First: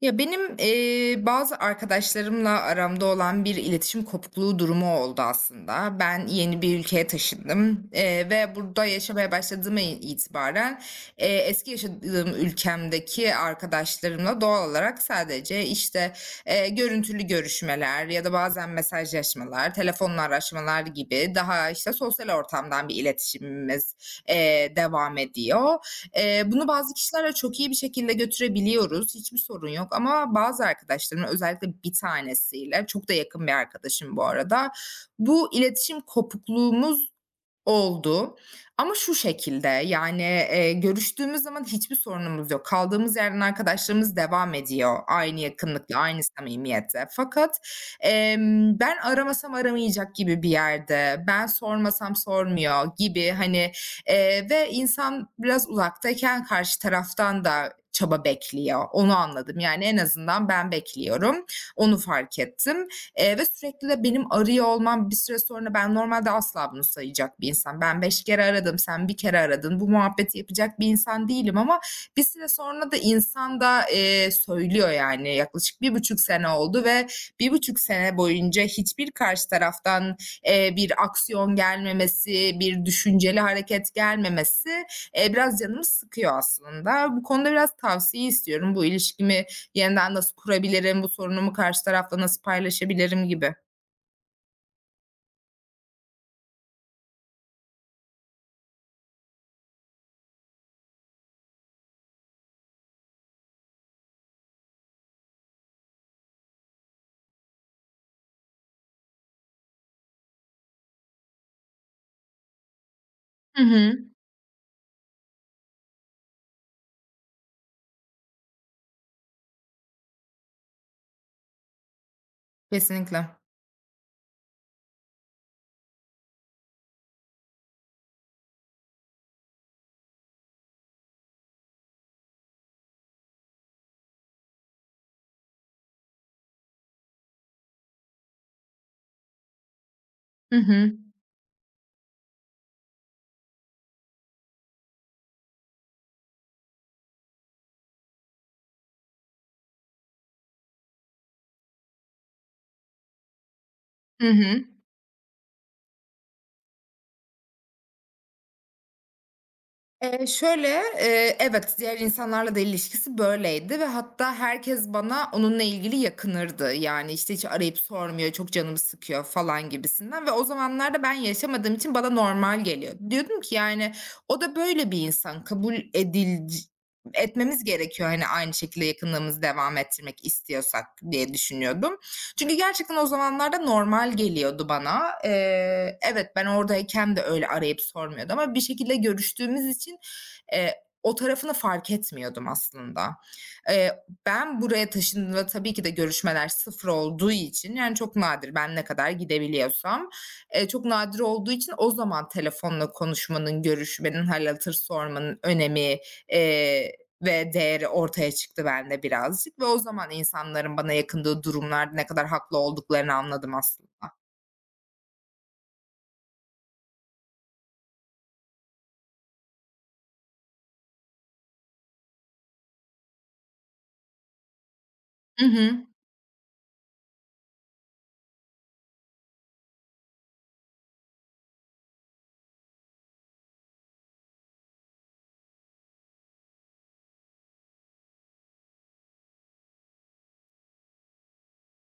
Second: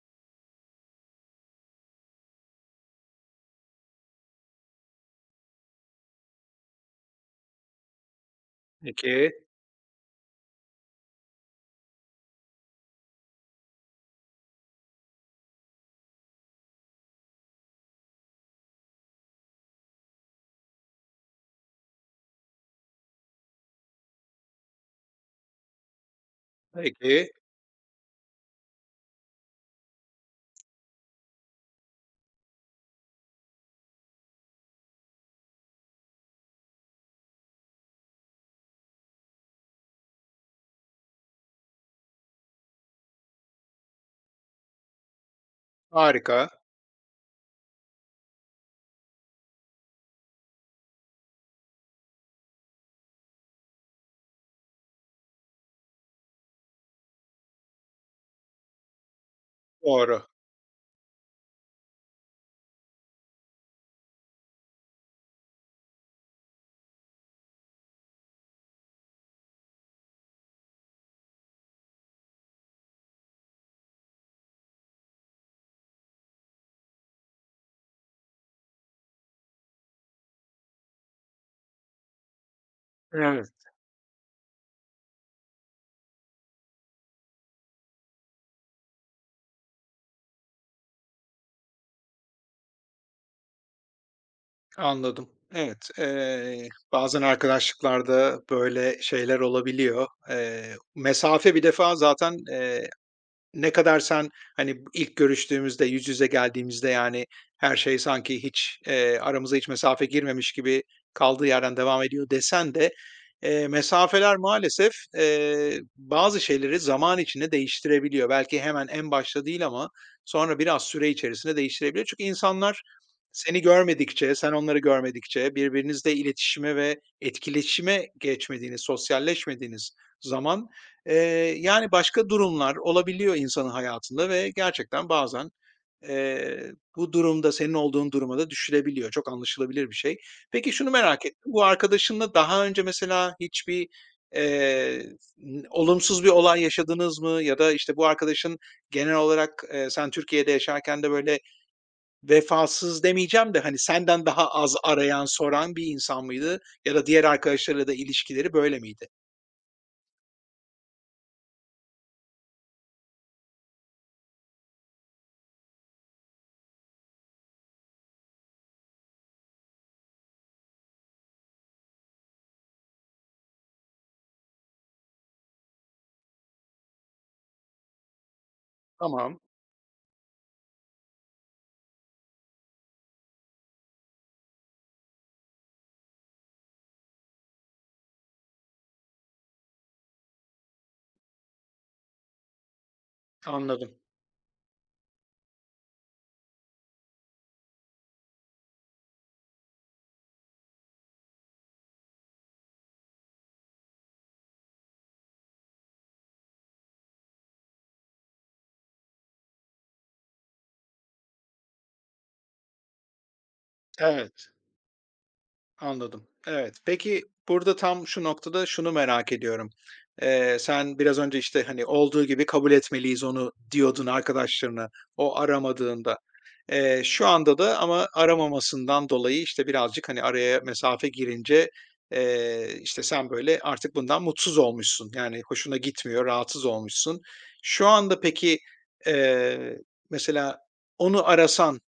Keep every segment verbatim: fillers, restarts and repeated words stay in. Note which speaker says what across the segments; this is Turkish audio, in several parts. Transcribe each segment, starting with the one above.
Speaker 1: Ya, benim, eee, bazı arkadaşlarımla aramda olan bir iletişim kopukluğu durumu oldu aslında. Ben yeni bir ülkeye taşındım, eee, ve burada yaşamaya
Speaker 2: Peki,
Speaker 1: başladığıma itibaren, eee, eski yaşadığım ülkemdeki arkadaşlarımla doğal olarak sadece, işte, eee, görüntülü görüşmeler ya da bazen mesajlaşmalar, telefonla araşmalar gibi daha, işte, sosyal ortamdan bir iletişimimiz, eee, devam ediyor. Eee, bunu bazı
Speaker 2: peki.
Speaker 1: kişilerle çok iyi bir şekilde götürebiliyoruz. Hiçbir sorun yok ama bazı arkadaşlarımla özellikle bir tanesiyle, çok da yakın bir arkadaşım bu arada, bu iletişim kopukluğumuz oldu ama şu şekilde, yani, eee, görüştüğümüz zaman hiçbir sorunumuz yok. Kaldığımız yerden arkadaşlarımız devam ediyor. Aynı yakınlıkla aynı
Speaker 2: Harika.
Speaker 1: samimiyette. Fakat, emm, ben aramasam aramayacak gibi bir yerde, ben sormasam sormuyor gibi, hani, eee, ve insan biraz uzaktayken karşı taraftan da çaba bekliyor. Onu anladım. Yani en
Speaker 2: Doğru.
Speaker 1: azından ben bekliyorum. Onu fark ettim. Eee, ve sürekli de benim arıyor olmam bir süre sonra ben normalde asla bunu sayacak bir insan. Ben beş kere aradım, sen bir kere aradın. Bu muhabbeti yapacak bir insan değilim ama bir süre sonra da insan da, eee, söylüyor yani. Yaklaşık bir buçuk sene oldu ve bir buçuk sene boyunca hiçbir karşı taraftan, eee, bir aksiyon gelmemesi, bir düşünceli
Speaker 2: Evet,
Speaker 1: hareket gelmemesi, eee, biraz canımı sıkıyor aslında. Bu konuda biraz tavsiye istiyorum. Bu ilişkimi yeniden nasıl kurabilirim, bu sorunumu karşı tarafla nasıl paylaşabilirim gibi.
Speaker 2: anladım. Evet, eee, bazen arkadaşlıklarda böyle şeyler olabiliyor. Eee, mesafe bir defa zaten, eee Ne kadar sen, hani, ilk görüştüğümüzde, yüz yüze geldiğimizde, yani, her şey sanki hiç, eee, aramıza hiç mesafe girmemiş gibi kaldığı yerden devam ediyor desen de,
Speaker 1: Hı
Speaker 2: eee,
Speaker 1: hı.
Speaker 2: mesafeler maalesef, eee, bazı şeyleri zaman içinde değiştirebiliyor. Belki hemen en başta değil ama sonra biraz süre içerisinde değiştirebiliyor. Çünkü insanlar
Speaker 1: Kesinlikle.
Speaker 2: seni görmedikçe, sen onları görmedikçe, birbirinizle iletişime ve etkileşime geçmediğiniz, sosyalleşmediğiniz zaman Eee, yani, başka durumlar olabiliyor insanın hayatında ve gerçekten bazen, eee, bu durumda, senin olduğun duruma da düşülebiliyor. Çok anlaşılabilir bir şey.
Speaker 1: Hı
Speaker 2: Peki şunu
Speaker 1: hı.
Speaker 2: merak ettim, bu arkadaşınla daha önce mesela hiçbir, eee, n olumsuz bir olay yaşadınız mı ya da, işte, bu arkadaşın genel olarak, eee, sen Türkiye'de yaşarken de böyle vefasız demeyeceğim de, hani, senden
Speaker 1: Hı
Speaker 2: daha
Speaker 1: hı.
Speaker 2: az arayan, soran bir insan mıydı ya da diğer arkadaşlarıyla da ilişkileri böyle miydi?
Speaker 1: Eee, şöyle, eee, evet, diğer insanlarla da ilişkisi böyleydi ve hatta herkes bana onunla ilgili yakınırdı. Yani, işte, hiç arayıp sormuyor, çok canımı sıkıyor falan gibisinden ve o zamanlarda ben yaşamadığım için bana normal geliyor. Diyordum ki, yani, o da böyle bir insan, kabul edilc etmemiz gerekiyor, hani, aynı şekilde
Speaker 2: Tamam,
Speaker 1: yakınlığımızı devam ettirmek istiyorsak diye düşünüyordum. Çünkü gerçekten o zamanlarda normal geliyordu bana. Eee, evet, ben oradayken de öyle arayıp sormuyordum ama bir şekilde görüştüğümüz için, eee, o tarafını fark etmiyordum aslında.
Speaker 2: anladım.
Speaker 1: Eee, ben buraya taşındığımda tabii ki de görüşmeler sıfır olduğu için, yani, çok nadir ben ne kadar gidebiliyorsam, eee, çok nadir olduğu için o zaman telefonla konuşmanın, görüşmenin, hâl hatır sormanın önemi, eee, ve değeri ortaya çıktı bende birazcık ve o zaman insanların bana yakındığı durumlarda ne kadar haklı olduklarını anladım aslında.
Speaker 2: Evet. Anladım. Evet. Peki, burada tam şu noktada şunu merak ediyorum. Eee, sen biraz önce, işte, hani, "Olduğu gibi kabul etmeliyiz onu." diyordun arkadaşlarına o
Speaker 1: Hı hı.
Speaker 2: aramadığında. Eee, şu anda da ama aramamasından dolayı, işte, birazcık, hani, araya mesafe girince, eee, işte, sen, böyle, artık bundan mutsuz olmuşsun. Yani, hoşuna gitmiyor, rahatsız olmuşsun. Şu anda peki, eee, mesela onu arasan,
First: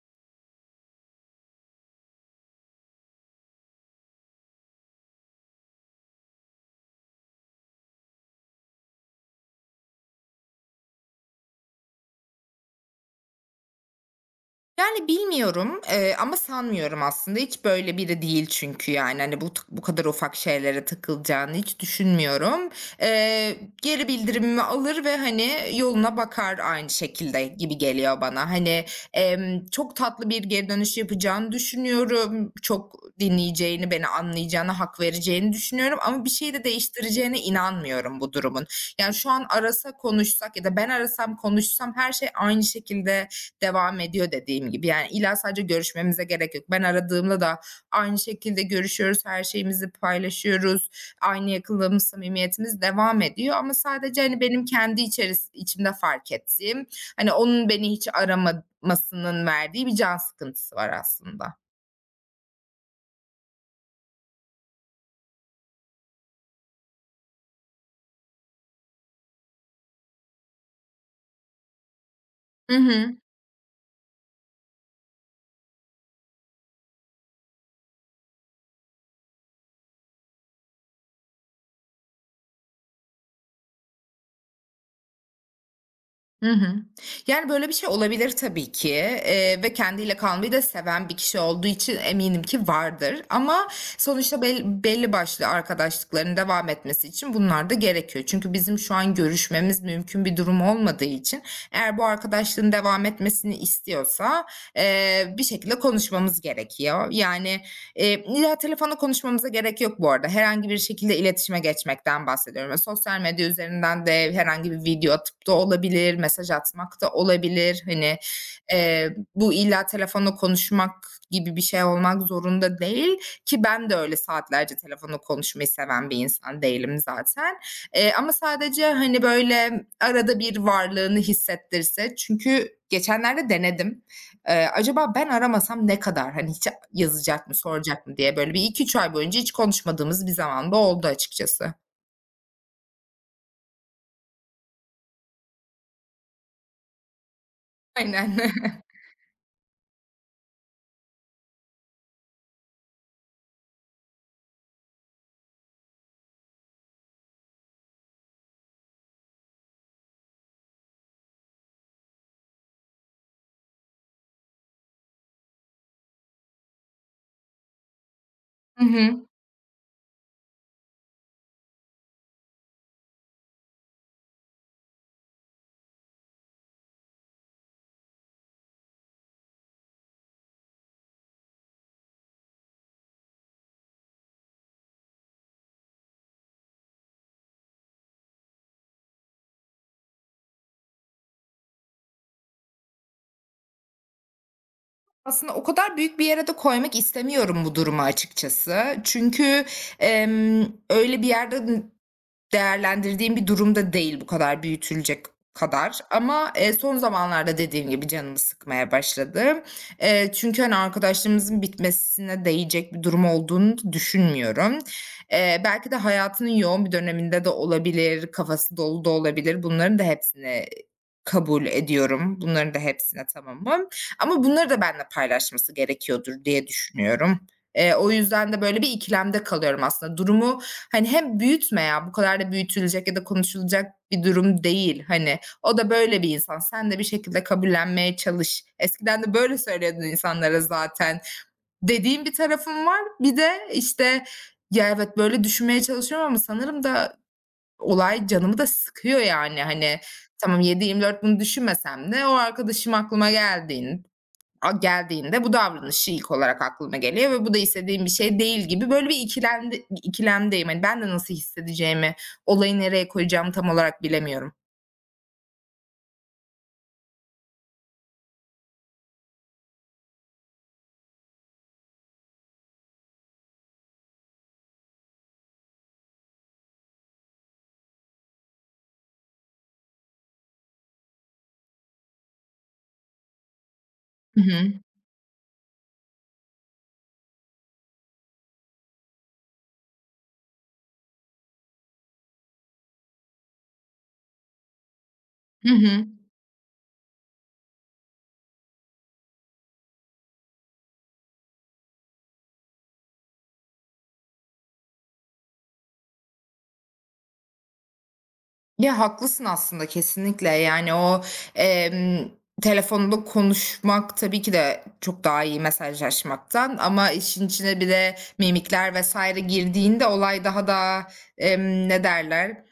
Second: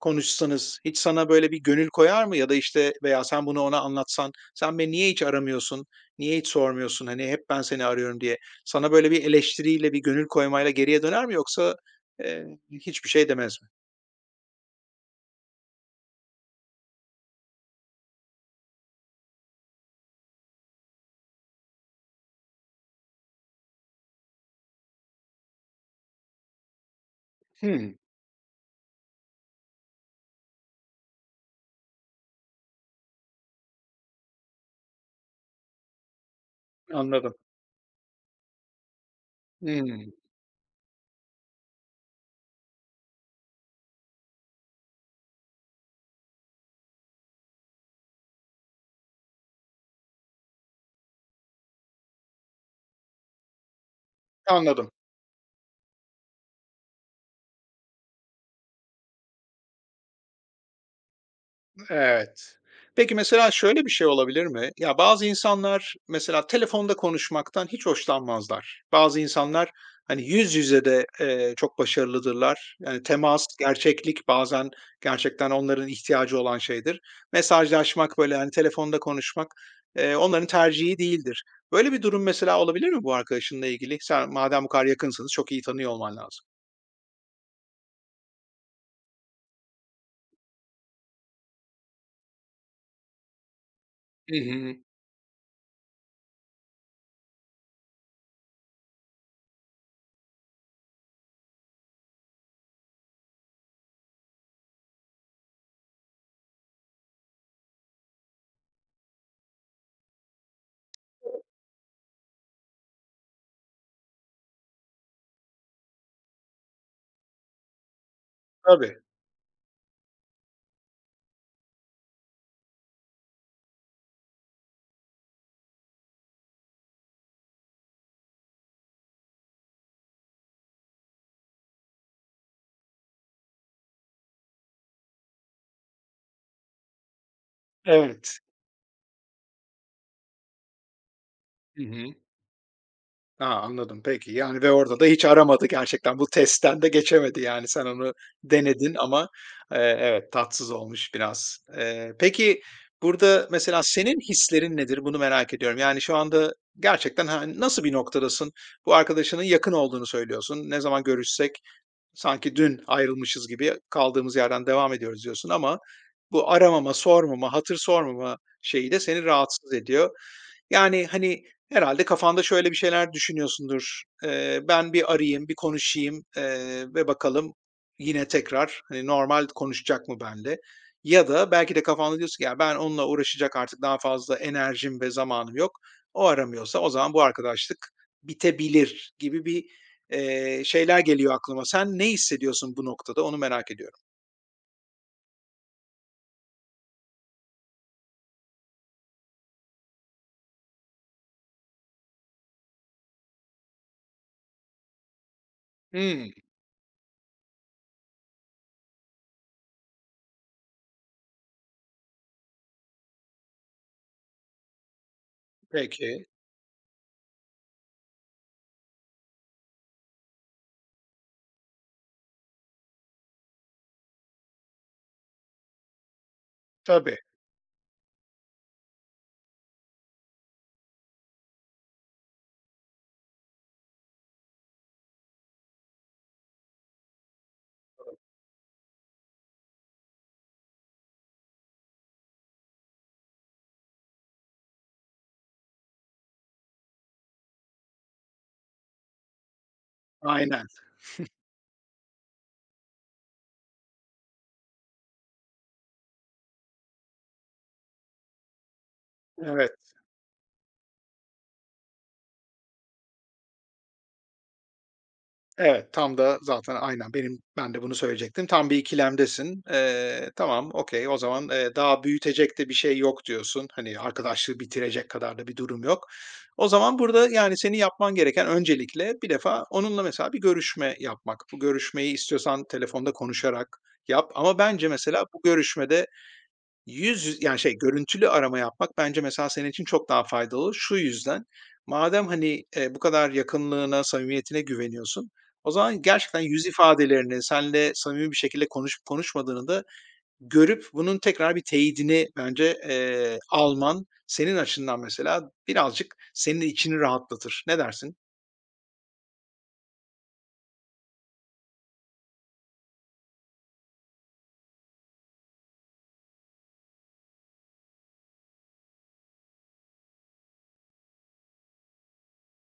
Speaker 2: konuşsanız hiç sana böyle bir gönül koyar mı ya da, işte, veya sen bunu ona anlatsan, "Sen beni niye hiç aramıyorsun, niye hiç sormuyorsun, hani, hep ben seni arıyorum." diye. Sana böyle bir eleştiriyle, bir gönül koymayla geriye döner mi yoksa, eee, hiçbir şey demez mi?
Speaker 1: Yani bilmiyorum, eee, ama sanmıyorum aslında. Hiç böyle biri değil çünkü yani, hani, bu bu kadar ufak şeylere takılacağını hiç düşünmüyorum. Eee, Geri bildirimimi alır ve, hani, yoluna bakar aynı şekilde gibi
Speaker 2: Hımm,
Speaker 1: geliyor bana. Hani, emm, çok tatlı bir geri dönüş yapacağını düşünüyorum. Çok dinleyeceğini, beni anlayacağını hak vereceğini düşünüyorum ama bir şey de
Speaker 2: anladım.
Speaker 1: değiştireceğine inanmıyorum bu durumun. Yani, şu an arasa,
Speaker 2: Hımm,
Speaker 1: konuşsak ya da ben arasam, konuşsam her şey aynı şekilde devam ediyor dediğim gibi. Yani illa sadece görüşmemize gerek yok. Ben aradığımda da aynı şekilde görüşüyoruz, her şeyimizi paylaşıyoruz. Aynı yakınlığımız, samimiyetimiz devam ediyor ama sadece, hani, benim
Speaker 2: anladım.
Speaker 1: kendi içeris içimde fark ettiğim, hani, onun beni hiç aramamasının verdiği bir can sıkıntısı var aslında.
Speaker 2: Evet. Peki mesela şöyle bir şey olabilir mi? Ya bazı insanlar mesela telefonda konuşmaktan hiç hoşlanmazlar. Bazı insanlar hani yüz yüze de eee, çok başarılıdırlar.
Speaker 1: Hı
Speaker 2: Yani
Speaker 1: hı.
Speaker 2: temas, gerçeklik bazen gerçekten onların ihtiyacı olan şeydir. Mesajlaşmak böyle hani telefonda konuşmak eee, onların tercihi değildir. Böyle bir durum mesela olabilir mi bu arkadaşınla ilgili? Sen madem bu kadar yakınsınız çok iyi tanıyor olman lazım.
Speaker 1: Hı hı. Yani, böyle bir şey olabilir tabii ki, eee, ve kendiyle kalmayı da seven bir kişi olduğu için eminim ki vardır ama
Speaker 2: Hı
Speaker 1: sonuçta
Speaker 2: hı.
Speaker 1: bel belli başlı arkadaşlıkların devam etmesi için bunlar da gerekiyor. Çünkü bizim şu an görüşmemiz mümkün bir durum olmadığı için eğer bu arkadaşlığın devam etmesini istiyorsa, eee, bir şekilde konuşmamız gerekiyor. Yani, Eee, illa telefonda konuşmamıza gerek yok bu arada. Herhangi bir şekilde iletişime geçmekten bahsediyorum. Eee, sosyal medya üzerinden de herhangi bir video atıp da olabilir, mesaj atmak da olabilir. Hani,
Speaker 2: Tabii.
Speaker 1: eee, bu illa telefonla konuşmak gibi bir şey olmak zorunda değil ki ben de öyle saatlerce telefonla konuşmayı seven bir insan değilim zaten. Eee, ama sadece, hani, böyle arada bir varlığını hissettirse çünkü geçenlerde denedim. Eee, acaba ben aramasam ne kadar, hani, hiç yazacak mı, soracak mı diye
Speaker 2: Evet.
Speaker 1: böyle bir iki üç ay boyunca hiç konuşmadığımız bir zamanda oldu açıkçası.
Speaker 2: Hı hı. A, anladım. Peki, yani ve orada da hiç aramadı gerçekten. Bu testten de geçemedi yani. Sen onu
Speaker 1: Aynen.
Speaker 2: denedin ama, eee, evet, tatsız olmuş biraz. Eee, peki, burada mesela senin hislerin nedir? Bunu merak ediyorum. Yani şu anda gerçekten, hani, nasıl bir noktadasın? Bu arkadaşının yakın olduğunu söylüyorsun. "Ne zaman görüşsek sanki dün ayrılmışız gibi kaldığımız yerden devam ediyoruz." diyorsun ama bu aramama, sormama, hatır sormama
Speaker 1: Hı
Speaker 2: şeyi de seni
Speaker 1: hı.
Speaker 2: rahatsız ediyor. Yani, hani, herhalde kafanda şöyle bir şeyler düşünüyorsundur: "Eee, ben bir arayayım, bir konuşayım, eee, ve bakalım yine tekrar, hani, normal konuşacak mı benle? Ya da belki de kafanda diyorsun ki, "Ya, ben onunla uğraşacak artık daha fazla enerjim ve zamanım yok. O aramıyorsa o zaman bu arkadaşlık bitebilir." gibi bir, eee, şeyler geliyor aklıma. Sen ne hissediyorsun bu noktada? Onu merak ediyorum.
Speaker 1: Aslında o kadar büyük bir yere de koymak istemiyorum bu durumu açıkçası. Çünkü, emm, öyle bir yerde n Değerlendirdiğim bir durumda değil bu kadar büyütülecek kadar
Speaker 2: Hımm.
Speaker 1: ama, eee, son zamanlarda dediğim gibi canımı sıkmaya başladı. Eee, çünkü, hani, arkadaşlığımızın bitmesine değecek bir durum olduğunu düşünmüyorum. Eee, belki de
Speaker 2: Peki.
Speaker 1: hayatının yoğun bir döneminde de olabilir, kafası dolu da olabilir. Bunların da hepsini kabul ediyorum. Bunların da hepsine tamamım ama bunları da benimle paylaşması gerekiyordur diye
Speaker 2: Tabii.
Speaker 1: düşünüyorum. Eee, o yüzden de böyle bir ikilemde kalıyorum aslında. Durumu, hani, hem büyütme ya, bu kadar da büyütülecek ya da konuşulacak bir durum değil, hani. O da böyle bir insan. Sen de bir şekilde kabullenmeye çalış. Eskiden de böyle söylüyordun insanlara zaten dediğim bir tarafım var. Bir de, işte, ya, evet, böyle düşünmeye çalışıyorum ama sanırım da olay canımı da sıkıyor yani. Hani, tamam
Speaker 2: Aynen.
Speaker 1: yedi yirmi dört bunu düşünmesem de o arkadaşım aklıma geldiğin geldiğinde bu davranışı ilk olarak aklıma geliyor ve bu da istediğim bir şey değil gibi böyle bir ikilemde,
Speaker 2: Evet.
Speaker 1: ikilemdeyim. Hani ben de nasıl hissedeceğimi, olayı nereye koyacağımı tam olarak bilemiyorum.
Speaker 2: Evet, tam da zaten aynen benim ben de bunu söyleyecektim. Tam bir ikilemdesin. Eee, tamam, okay, o zaman, eee, daha büyütecek de bir şey yok diyorsun. Hani, arkadaşlığı bitirecek kadar da bir durum yok. O zaman burada, yani, senin yapman gereken öncelikle bir defa onunla mesela bir görüşme yapmak. Bu görüşmeyi istiyorsan telefonda konuşarak yap
Speaker 1: Hı
Speaker 2: ama
Speaker 1: hı.
Speaker 2: bence mesela bu görüşmede yüz yüz yani, şey, görüntülü arama yapmak bence mesela senin için çok daha faydalı. Şu yüzden, madem, hani, eee, bu kadar yakınlığına, samimiyetine güveniyorsun,
Speaker 1: Hı
Speaker 2: o zaman
Speaker 1: hı.
Speaker 2: gerçekten yüz ifadelerini, senle samimi bir şekilde konuşup konuşmadığını da görüp bunun tekrar bir teyidini bence, eee, alman senin açından mesela birazcık senin içini rahatlatır. Ne dersin?
Speaker 1: Ya haklısın aslında kesinlikle. Yani o em, telefonda konuşmak tabii ki de çok daha iyi mesajlaşmaktan ama işin içine bir de mimikler vesaire girdiğinde olay daha da em, ne derler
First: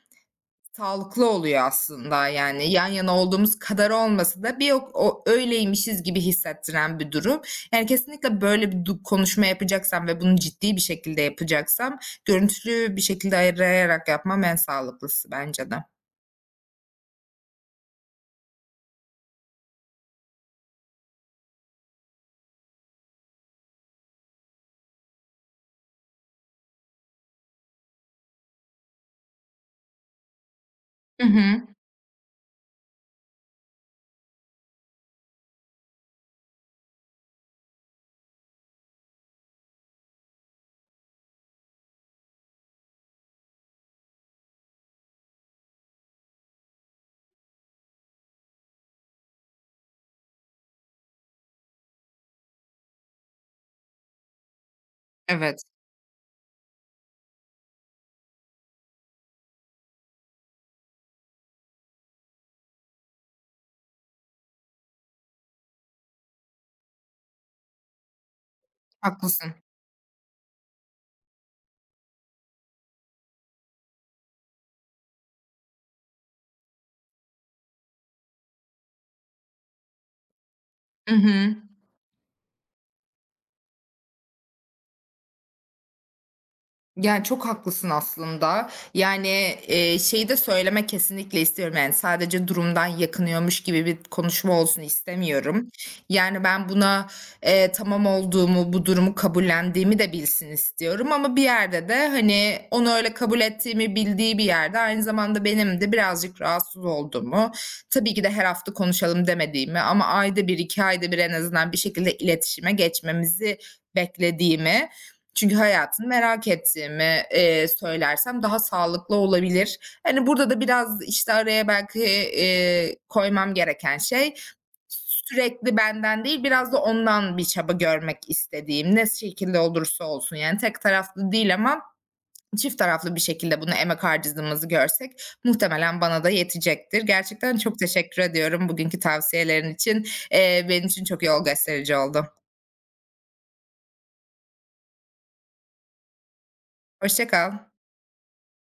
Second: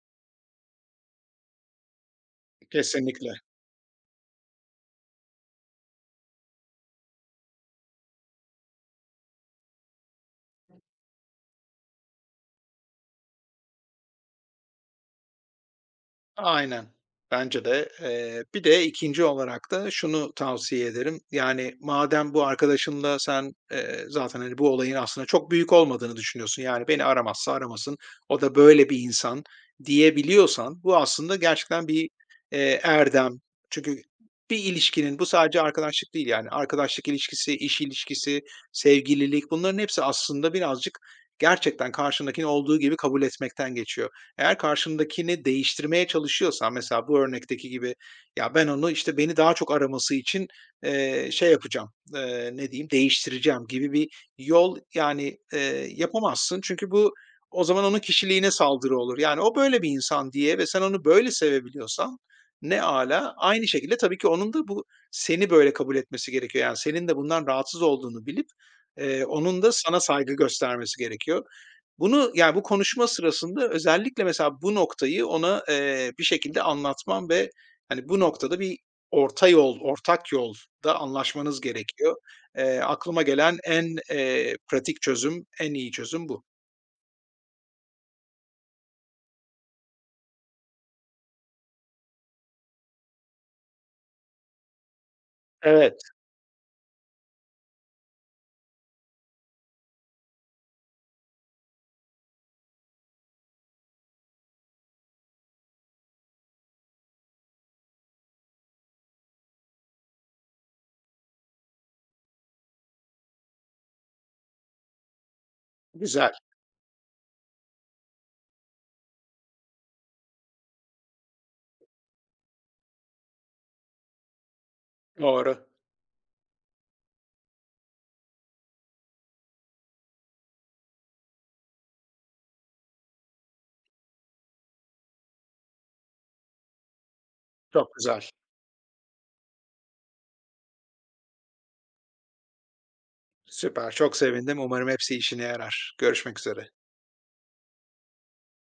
Speaker 1: sağlıklı oluyor aslında, yani, yan yana
Speaker 2: Kesinlikle.
Speaker 1: olduğumuz kadar olmasa da bir o o öyleymişiz gibi hissettiren bir durum. Yani, kesinlikle böyle bir du konuşma yapacaksam ve bunu ciddi bir şekilde yapacaksam görüntülü bir şekilde ayarlayarak yapmam en sağlıklısı bence de.
Speaker 2: Aynen. Bence de. Eee, bir de ikinci olarak da şunu tavsiye ederim. Yani madem bu arkadaşınla sen, eee, zaten, hani, bu olayın aslında çok büyük olmadığını düşünüyorsun, yani, beni aramazsa aramasın, o da böyle bir insan diyebiliyorsan bu
Speaker 1: Hı
Speaker 2: aslında
Speaker 1: hı.
Speaker 2: gerçekten bir, eee, erdem. Çünkü bir ilişkinin bu sadece arkadaşlık değil, yani, arkadaşlık ilişkisi, iş ilişkisi, sevgililik bunların hepsi aslında birazcık gerçekten karşındakini olduğu gibi kabul etmekten geçiyor. Eğer karşındakini değiştirmeye çalışıyorsan mesela bu örnekteki gibi ya ben onu işte beni daha çok araması için, eee, şey yapacağım, eee, ne diyeyim, değiştireceğim gibi bir yol yani,
Speaker 1: Evet,
Speaker 2: eee, yapamazsın. Çünkü bu o zaman onun kişiliğine saldırı olur. Yani o böyle bir insan diye ve sen onu böyle sevebiliyorsan ne ala. Aynı şekilde tabii ki onun da bu seni böyle kabul etmesi gerekiyor. Yani senin de bundan rahatsız olduğunu bilip, eee,
Speaker 1: haklısın.
Speaker 2: onun da sana saygı göstermesi gerekiyor. Bunu, yani, bu konuşma sırasında özellikle mesela bu noktayı ona, eee, bir şekilde anlatmam ve, hani, bu noktada bir orta yol, ortak yolda
Speaker 1: Hı hı.
Speaker 2: anlaşmanız gerekiyor. Eee, aklıma gelen en, eee, pratik çözüm, en iyi çözüm bu.
Speaker 1: Yani, çok haklısın aslında. Yani, eee, şeyi de söyleme kesinlikle istiyorum, yani, sadece durumdan yakınıyormuş gibi bir konuşma olsun istemiyorum.
Speaker 2: Evet,
Speaker 1: Yani, ben buna, eee, tamam olduğumu, bu durumu kabullendiğimi de bilsin istiyorum ama bir yerde de, hani, onu öyle kabul ettiğimi bildiği bir yerde aynı zamanda benim de birazcık rahatsız olduğumu, tabii ki de her hafta konuşalım demediğimi ama ayda bir iki ayda bir en azından bir şekilde iletişime geçmemizi beklediğimi çünkü hayatını
Speaker 2: güzel,
Speaker 1: merak ettiğimi, eee, söylersem daha sağlıklı olabilir. Hani, burada da biraz, işte, araya belki, eee, koymam gereken şey
Speaker 2: doğru,
Speaker 1: sürekli benden değil, biraz da ondan bir çaba görmek istediğim, ne şekilde olursa olsun. Yani tek taraflı değil ama çift taraflı bir şekilde buna emek harcadığımızı görsek muhtemelen bana da yetecektir. Gerçekten çok
Speaker 2: çok güzel,
Speaker 1: teşekkür ediyorum bugünkü tavsiyelerin için. Eee, benim için çok yol gösterici oldu.
Speaker 2: süper, çok sevindim. Umarım hepsi işine yarar. Görüşmek üzere.
Speaker 1: Hoşça kal.